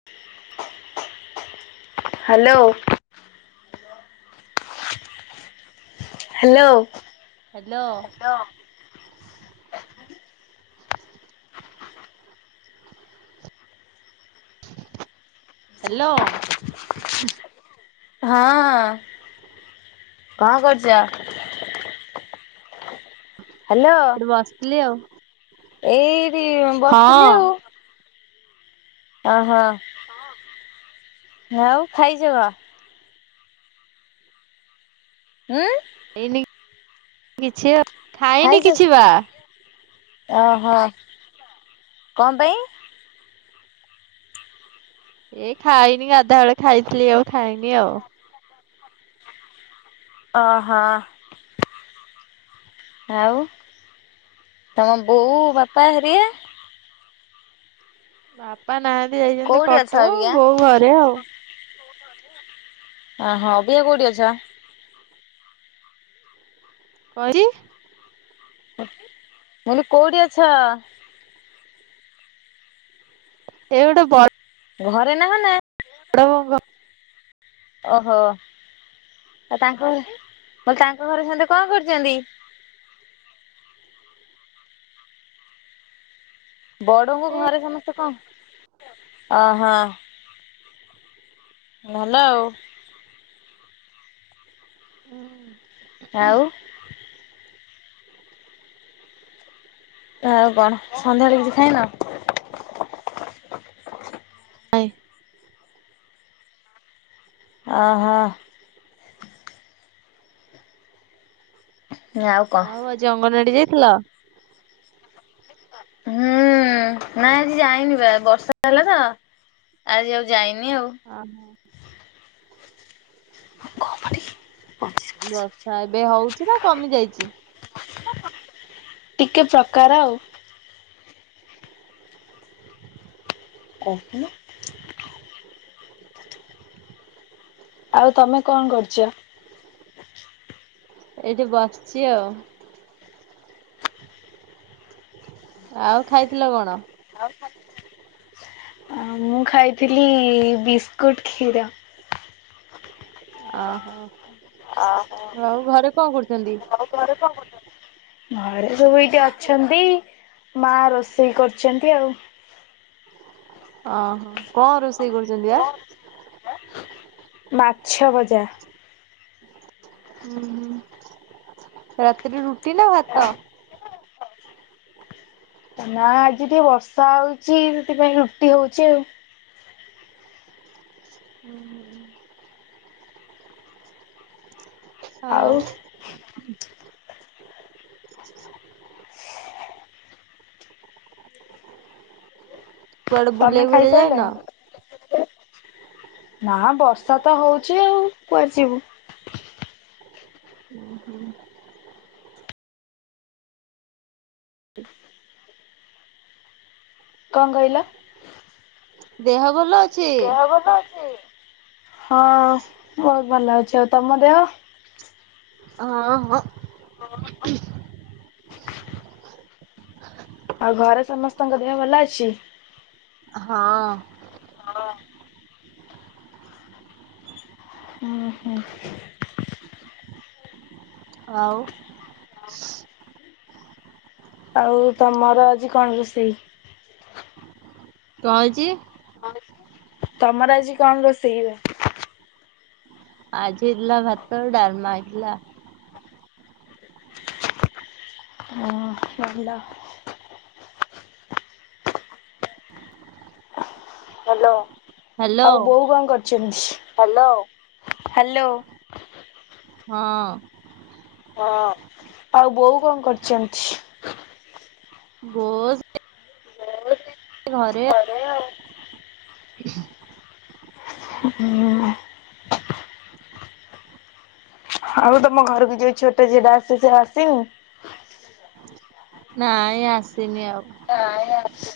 [inaudible] Hello. Hello. Hello. Hello. ହଁ କଣ କରୁଚ। ହାଲୋ। ବସ୍ଥିଲି ଆଉ। ଏଇଠି ହଁ ବସ୍ଥିଲି ଆଉ। ଓହୋ ଆଉ ଖାଇଚ କଂ। ଉଁ। ଏଇନି କିଛି ଖାଇନି କିଛି ବା। ଅହ କଂ ପାଇଁ। ଏଇ ଖାଇନି ଗାଧୁଆବେଳେ ଖାଇଥିଲି ଆଉ ଖାଇନି ଆଉ। ଅହ। ଆଉ ତମ ବୋଉ ବାପା ହେରିକା। ବାପା ନାହାନ୍ତି ଯାଇଛନ୍ତି କଟକ ବୋଉ ଘରେ ଆଉ। [inaudible] ଅ ହ ଅବିକା କୋଉଠି ଅଛ? କଣ ହେଇଚି? ମୁଁ କହିଲି କୋଉଠି ଅଛ? ଏଇ ଗୋଟେ ଵଡ୍ ଘରେ ନାହ ନା ବଡ ବୋଉଙ୍କ ଓହୋ ଆଉ ତାଙ୍କ ଘରେ ମୁଁ କହିଲି ତାଙ୍କ ଘରେ ସମିତେ କଣ କରୁଛନ୍ତି? ବଡବୋଉ ଏ ଘରେ ସମସ୍ତେ କଣ ଅହ। ଭଲ ଆଉ। ହୁଁ। ଆଉ। ଆଉ କଣ ସନ୍ଧ୍ୟାବେଳେ କିଛି ଖାଇନ? ନାଇ। ଓହୋ। ମୁ କହିଲି ଆଉ କଣ? ଆଜି ଅଙ୍ଗନବାଡ଼ି ଯାଇଥିଲ? ହୁଁ ନାଇଁ ଆଜି ଯାଇନି ବା ବର୍ଷା ହେଲା ତ ଆଜି ଆଉ ଯାଇନି ଆଉ। ଓହୋ। [unintelligible] ବର୍ଷା ଏବେ ହଉଛି ନା କମି ଯାଇଛି? ଟିକେ ପ୍ରକାର ଆଉ। କହୁନୁ। ଆଉ ତମେ କଣ କରୁଛ? ଏଇଠି ବସିଛି ଆଉ। ଆଉ ଖାଇଥିଲ କଣ? ମୁଁ ଖାଇଥିଲି ବିସ୍କୁଟ କ୍ଷୀର। ଅହୋ ଆଉ ଘରେ କଣ କରୁଛନ୍ତି? ଘରେ କଣ କରୁଛନ୍ତି? ଘରେ ସବୁ ଏଇଠି ଅଛନ୍ତି ମା ରୋଷେଇ କରୁଛନ୍ତି ଆଉ। ଓହୋ କଣ ରୋଷେଇ କରୁଛନ୍ତି ବା? ମାଛ ଭଜା। ହୁଁ ହୁଁ ରାତିରେ ରୁଟି ନା ଭାତ? ରୁଟି ନା ଭାତ। ନା ଆଜି ଟିକେ ବର୍ଷା ହଉଛି ସେଥିପାଇଁ ରୁଟି ହଉଛି ଆଉ। ହୁଁ ହୁଁ ହୁଁ। ଆଉ। [inaudible] କୁଆଡେ ତମେ ବୁଲିବାକୁ ଖାଇ ଫୁଲିବାକୁ ଯାଇନ? ସାରିଲଣି? ନା ବର୍ଷା ତ ହଉଛି ଆଉ କୁଆଡେ ଯିବୁ। ହୁଁ ହୁଁ। କଣ କହିଲ? ଦେହ ଭଲ ଅଛି? ହଁ ବହୁତ ଭଲ ଅଛି ଆଉ ତମ ଦେହ? ହଁ ଭ ହଁ [unintelligible] ଆଉ ଘରେ ସମସ୍ତଙ୍କ ଦେହ ଭଲ ଅଛି। ହଁ। ହଁ ହୋ। ଆଉ ହଁ ଆଉ ତମର ଆଜି କଣ ରୋଷେଇ? କଁ ହେଇଚି? ତମର ଆଜି କଣ ରୋଷେଇବା? ଆଜି ହେଇଥିଲା ଭାତ ଡାଲମା ହେଇଥିଲା। ଓ ଭଲ। ହଲୋ ହ୍ୟାଲୋ ଆଉ ବୋଉ କଣ କରୁଚି? Hello hello. ହଁ। ହଁ। ଆଉ ବୋଉ କଣ କରିଚନ୍ତି? [unintelligible] [unintelligible] ଘରେ ହୁଁ। ଆଉ ତମ ଘରକୁ ଯୋ ଉ ଛୋଟ ଝିଏଟା ଆସେ ସେ ଆସିନି? ନାଇଁ ଆସିନି ଆଉ। ନାଇଁ ଆସିନି।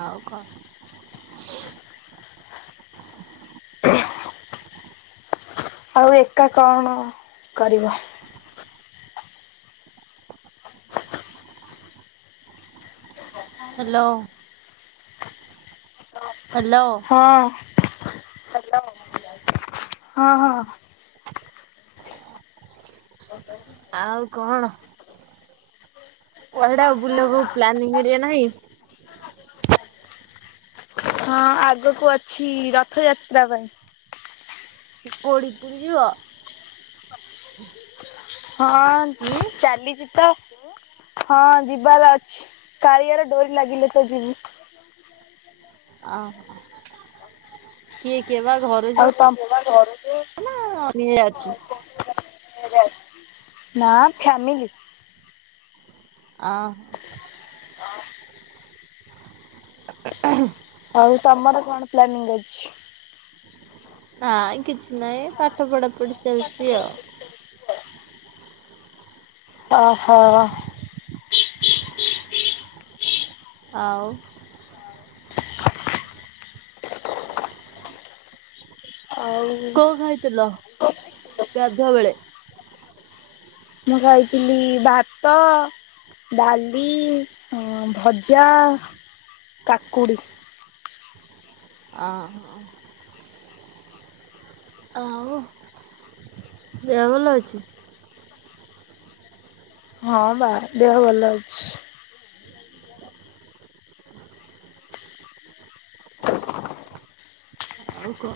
ଆଉ କଣ? ହ ଆଉ ଏକା କଣ କରିବ? ହ୍ୟାଲୋ। ହ୍ୟାଲୋ। ହଁ ହଁ ହଁ। ଆଉ କଣ? କୁଆଡେ ଆଉ ବୁଲିବୁ ପ୍ଲାନିଂ ହେରିଆ ନାହିଁ? ହଁ ଆଗକୁ ଅଛି ରଥଯାତ୍ରା ପାଇଁ। କୋଡ଼ି ପୁରୀ ଯିବ? ହଁ ହୁଁ ଚାଲିଚି ତ। ହଁ ଯିବାର ଅଛି କାଳିଆରେ ଡୋରି ଲାଗିଲେ ତ ଯିବୁ। ଓହୋ କିଏ କି ବା ଘରୁ ଆଉ ତମ [unintelligible] ଅଛି ନା ଫ୍ୟାମିଲି। ଅ ହ ଅ ଆଉ ତମର କଣ ପ୍ଲାନିଂ ଅଛି? ନାଁ କିଛି ନାହିଁ ପାଠ ପଢା ପଢି ଚାଲିଚି ଆଉ। ଓହୋ। ଆଉ ଆଉ କୋଉ ଖାଇଥିଲ ଗାଧୁଆ ବେଳେ? ମୁଁ ଖାଇଥିଲି ଭାତ ଡାଲି ଭଜା କାକୁଡି। ଆ ଆଉ ଦେହ ଭଲ ଅଛି? ହଁ ବା ଦେହ ଭଲ ଅଛି। [unintelligible] ହୋଉ କ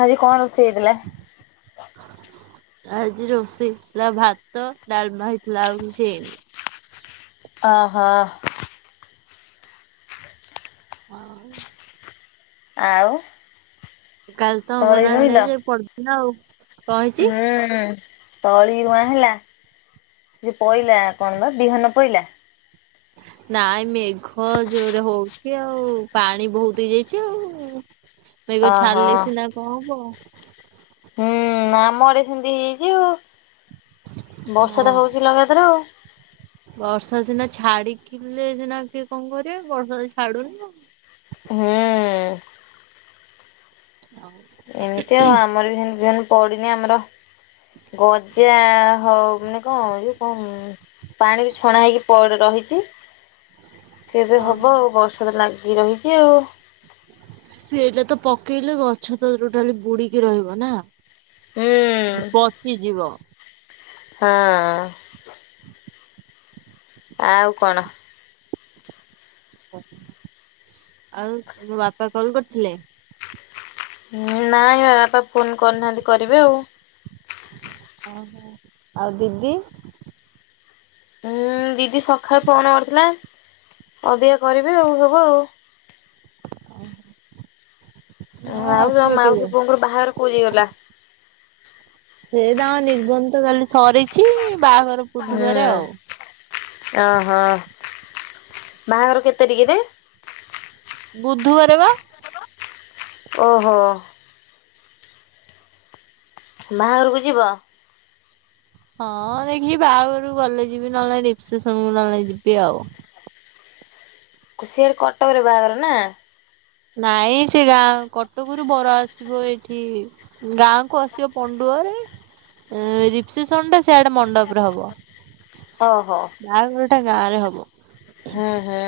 ହାଜି କଣ ରୋଷେଇ ହେଇଥିଲା? ଆଜି ରୋଷେଇ ହେଇଥିଲା ଭାତ ଡ଼ାଲମା ହେଇଥିଲା ଆଉ କିଛି ହେଇନି। ଅ ହ [unintelligible] ଆଉ। କାଲି ତ ତଳି ଅଙ୍ଗନୱଡି ରୋଇଲ? ନାଇଁ ଯେ ପଢୁଥିଲା ଆଉ। କଣ ହେଇଛି ହୁଁ ତଳି ଉଆଁ ହେଲା ସେ ପଇଲା କଣ ବା ବିହନ ପଇଲା। ନାଇଁ ମେଘ ଜୋରରେ ହୋଉଚି ଆଉ ପାଣି ବୋହୁତ ହେଇଯାଇଚି ଆଉ। ମେଘ ଓହୋ ଛାଡିଲେ ସିନା କଁ ହବ। ହୁଁ ଆମ ଆଡେ ସେମିତି ହେଇଯାଇଚି ଆଉ। ବର୍ଷା ହୁଁ ତ ହଉଛି ଲଗାତାର ଆଉ। ବର୍ଷା ସିନା ଛାଡିକିଲେ ସିନା କିଏ କଣ କରିବେ ବର୍ଷା ତ ଛାଡୁନି ଆଉ। ହଁ [unintelligible] ଏମିତି ଆଉ ଆମର ବି ବିହନ ପଡ଼ିନି ଆମର ଗଜା ହଉ ମାନେ କଁ ଯଉ କଣ ପାଣି ଛଣା ହେଇକି ପଇଡ ରହିଚି। କେବେ ଓହୋ ହବ ଆଉ ବର୍ଷା ତ ଲାଗିକି ରହିଛି ଆଉ। ସେଟା ତ ପକେଇଲେ ଗଛ ତ ତୋଟାଲି ବୁଡିକି ରହିବ ନା। ହୁଁ ପଚିଯିବ। ହଁ। ଆଉ କଣ? ଆଉ ତୁମ ବାପା କଲ୍ କରିଥିଲେ? ନାଇଁ ବା ବାପା ଫୋନ୍ କରିନାହାନ୍ତି କରିବେ ଆଉ। ଓ ହୋ ଆଉ ଦିଦି? ହୁଁ ଦିଦି ସକାଳୁ ଫୋନ କରିୁଥିଲା ଅବିକା କରିବି ଆଉ ସବୁ ଆଉ। ହଁ ଭାଉଜ ଆସିବେ କେବେ? ମାଉସୀ ପୁଅଙ୍କର ବାହାଗର ପୁରୀ ଗଲା? ସେ ତାଙ୍କ ନିର୍ବନ୍ଧ କାଲି ସରିଚି। ବାହାଘର ବୁଧୂ ବାରେ ଆଉ। ଓ ହୋ ବାହାଘର କେତେ ତାରିଖରେ? ବୁଧୁବାର ବା। ଓ ହୋ। ବାହାଘରକୁ ଯିବ? ହଁ ଦେଖିବି ବାହାଘରୁକୁ ଗଲେ ଯିବି ନହେଲେ ନାଇଁ ରିସେପ୍ସନ ନହେଲେ ନାଇଁ ଯିବି ଆଉ। ଖୁସି ଭାରି କଟକରେ ବାହାଘର ନା? ନାଇଁ ସେ ଗାଁ କଟକୁରୁ ବର ଆସିବ ଏଠି ଗାଁ କୁ ଆସିବ ପଣ୍ଡୁଅରେ। ଏ ରିପସେସନ ଟା ସେଆଡେ ମଣ୍ଡପରେ ହବ। ଓ ହୋ। ବାଘର ଟା ଗାଁ ରେ ହବ। [unintelligible]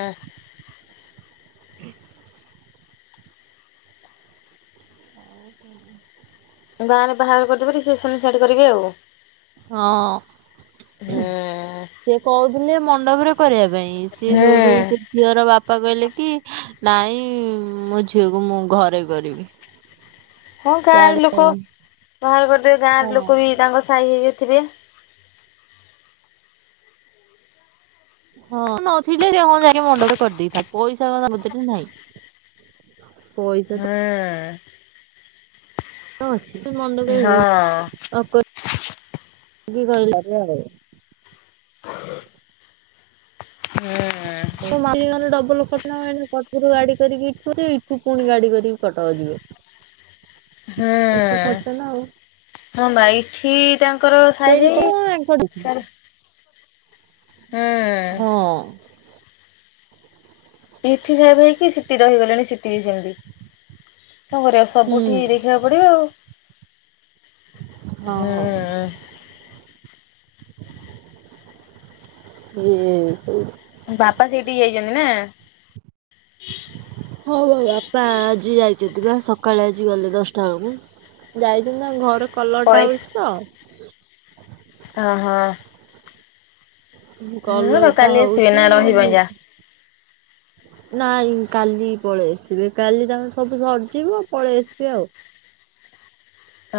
ଗାଁ ରେ ବାହାର କରିଦେବେ ରିସେପ୍ସନ ସାଡେ କରିବେ ଆଉ। ହଁ। ହୁଁ ସିଏ କହୁଥିଲେ ମଣ୍ଡପରେ କରିଆ ପାଇଁ ସିଏ ହୁଁ ଯୋଉଠୁ ସେ ଝିଅର ବାପା କହିଲେ କି ନାଇଁ ମୋ ଝିଅକୁ ମୁଁ ଘରେ କରିବି। ହଁ ଗାଁ ର ସିଆଡେ ଲୋକ ବାହାର କରିଦେବେ ଗାଁ ର ହଁ ଲୋକ ବି ତାଙ୍କ ସାହି ହେଇକିଥିବେ। ହଁ ନଥିଲେ ସେ ହଁ ଯାଇକି ମଣ୍ଡପରେ କରିଦେଇଥାନ୍ତେ। [unintelligible] ନାହିଁ। ପଇସା ହୁଁ ତ ହ ଅଛି ମଣ୍ଡପରେ ହଁ। ହ ହଁ ଡବଲଟ [inaudible] ରୁ ଗାଡି କରିକି ଇଠୁ ଯେ ଏଇଠୁ ପୁଣି ଗାଡି କରିକି କଟକ ଯିବେ। ବେଶୀ ଖର୍ଚ୍ଚ ନା ଆଉ ହୁଁ ହଁ ମା ଏଠି ତାଙ୍କର ସାାଇ ସେଇଠି ଭାଇ କଣ ସ ହଁ ଠି ଭ ହେକି ସିତି ରହିଗଲେଣି ସିତି ବି ସେମିତି ତା କରିବା ହୁଁ ସବୁଠି ଦେଖିବାକୁ ପଡିବ ଆଉ ଓହୋ ହୁଁ ସେଏ ବାପା ସେଇଠିି ଯାଇଛନ୍ତି ନା। ହଉ ହଉ ବାପା ଆଜି ଯାଇଛନ୍ତି। ବା ସକାଳେ ଆଜି ଗଲେ ଦଶଟା ବେଳକୁ ଯାଇଛନ୍ତି ନା ଘର କଲରଟା ହଉଛି ତ। ହ ହଁ ହଁ କଲର ତ ଟା କାଲି ଆସିବି ହଉଛି ନା ରହିବ ଯା। ନାଇଁ କାଲି ପଳେଇ ଆସିବେ କାଲି ତାମେ ସବୁ ସଜିବ ପଳେଇ ଆସିବେ ଆଉ।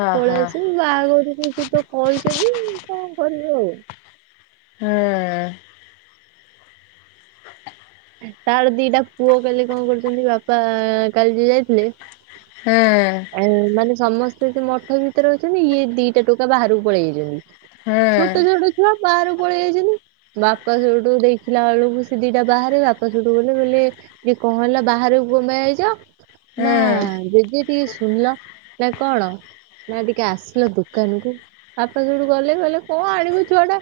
ଓହୋ। ପଳେଇ ଆସିବ ବାହାଘରକୁ ସେ ତ କହିଛନ୍ତି। କ'ଣ କରିବୁ ଆଉ ହଁ ହ ତାର ଦିଟା ପୁଅ କାଲି କ'ଣ କରୁଛନ୍ତି? ବାପା କାଲି ଯ ଯାଇଥିଲେ। ହୁଁ ଆ ମାନେ ସମସ୍ତେ ଯ ମଠ ଭିତରେ ଅଛନ୍ତି। ଇଏ ଦିଟା ଟୋକା ବାହାରକୁ ପଳେଇ ହୁଁ ଯାଇଛନ୍ତି। ଛୋଟ ଛୋଟ ଛୁଆ ବାହାରୁ ପଳେଇ ଯାଇଛନ୍ତି। ବାପା ସୋଠୁ ଦେଇି ଦେଖିଲା ବେଳକୁ ସେ ଦିଟା ବାହାରେ ବାପ ସଠୁ ଗଲେ ବୋଇଲେ ଯିଏ କ'ଣ ହେଲା ବାହହାରକୁ କମେଇ ଯାଇଛ? ନା ହୁଁ। ଜଦେ ଟିକେ ଶୁଣିଲ ନା କ'ଣ? ନା ଟିକେ ଆସିଲ ଦୋକାନ କୁ ବାପା ଯୋଉଠୁ ଗଲେ ଗଲେ କ'ଣ ଆଣିବୁ ଛୁଆ ଟା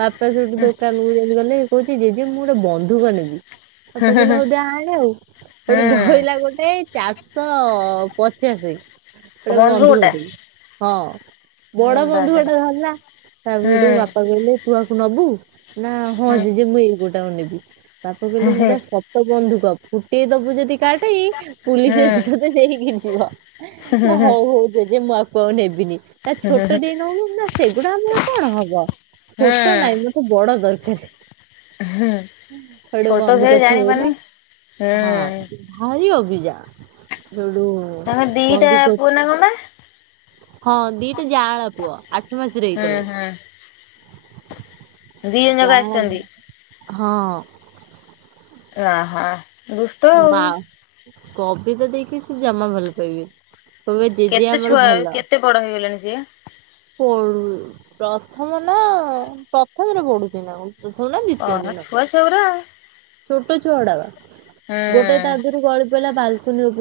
ବାପା ସଠୁ ହୁଁ ହୁଁ ଦୋକାନକୁ ଯାଇ ଗଲେ କହୁଛି ଜେ ଯେେ ମୁଁ ଗୋଟେ ବନ୍ଧୁକ ନେବି। ସପ ହୁଁ କିଲୋ ହଉ ଦେ ଆଡ ଆଉ ଗୋଟେ ହୁଁ ଧୋଇଲା ଗୋଟେ ଚାରିଶହ ସ ଗୋଟେ ବନ୍ଧୁ ଗୋଟା ବନ୍ଧୁଟ ହଁ ବଡ ବାବା ବନ୍ଧୁଟା ଧରଲା ହୁଁ ତାପଠୁ ବାପା କହିଲେ ତୁ ଆକୁ ନବୁ। ନା ହଁ ହୁଁ ଜଜେ ମୁଁ ଏଇ ଗୋଟାକୁ ନେବି ବାପା କହିଲେ ହୁଁ ସେଟା ସତ ବନ୍ଧୁକ। ଗୋଟିେ ଦବୁ ଯଦି କାଟେ ପୁଲିସ ହୁଁ। ଆସି ତତେ ଦେଇକି ଯ ନା ହୁଁ ହଉ ହଉ ଜେଜେ ମୁଁ ଆକୁ ଆଉ ନେବିନି। ତା ହୁଁ ଛୋଟ ଦେଇ ନଉନୁ ନା ସେଗୁଡା ଆମର କ'ଣ ହବ ଛୋଟ ନାଇଁ ମୁଁ ବଡ ଦରକାର। ହୁଁ ଆଡେ ଛୋଟ ବନ୍ଦ ସେ କଥଲା ଜାଣିପାରୁନି। ହୁଁ ହଁ। ଭାରି ଅଭିଜା ସେୋଠୁ ତାଙ୍କେ ଦିଟା ପୁଅ ନା ପା ହଁ ଦିଟା ଜାଳ ପୁଅ ଆଠ ମାସରେ ହୁଁ ହେଇଥିଲା। ହୁଁ ଦି ଜଣ ଜକ ଆସିଛନ୍ତି। ହଁ ଓହୋ ମା କପି ତ ଦେଇକି ସେ ଜମା ଭଲ ପାଇବି। କବେ କେତେ ଜେଜେ ଛୁଆ ଆମର ଭଲ କେତେ ପଡଙ୍ଗଗଲେଣି ସିଏ। ପଢୁ ପ୍ରଥମ ନା ପ୍ରଥମରେ ପଡୁଛି ନା କ ତଁ ଥ ନା ଦି ଓେ କଣ ନ ଛୁଆ ସେଗୁରା ଆଉ। ଛୋଟ ଛୁଆଡା ବା ଗୋଟେ ହୁଁ। ତାଦହରୁ ଗଳି ପଡ଼ଲା ବାଲକୁନି ଉପ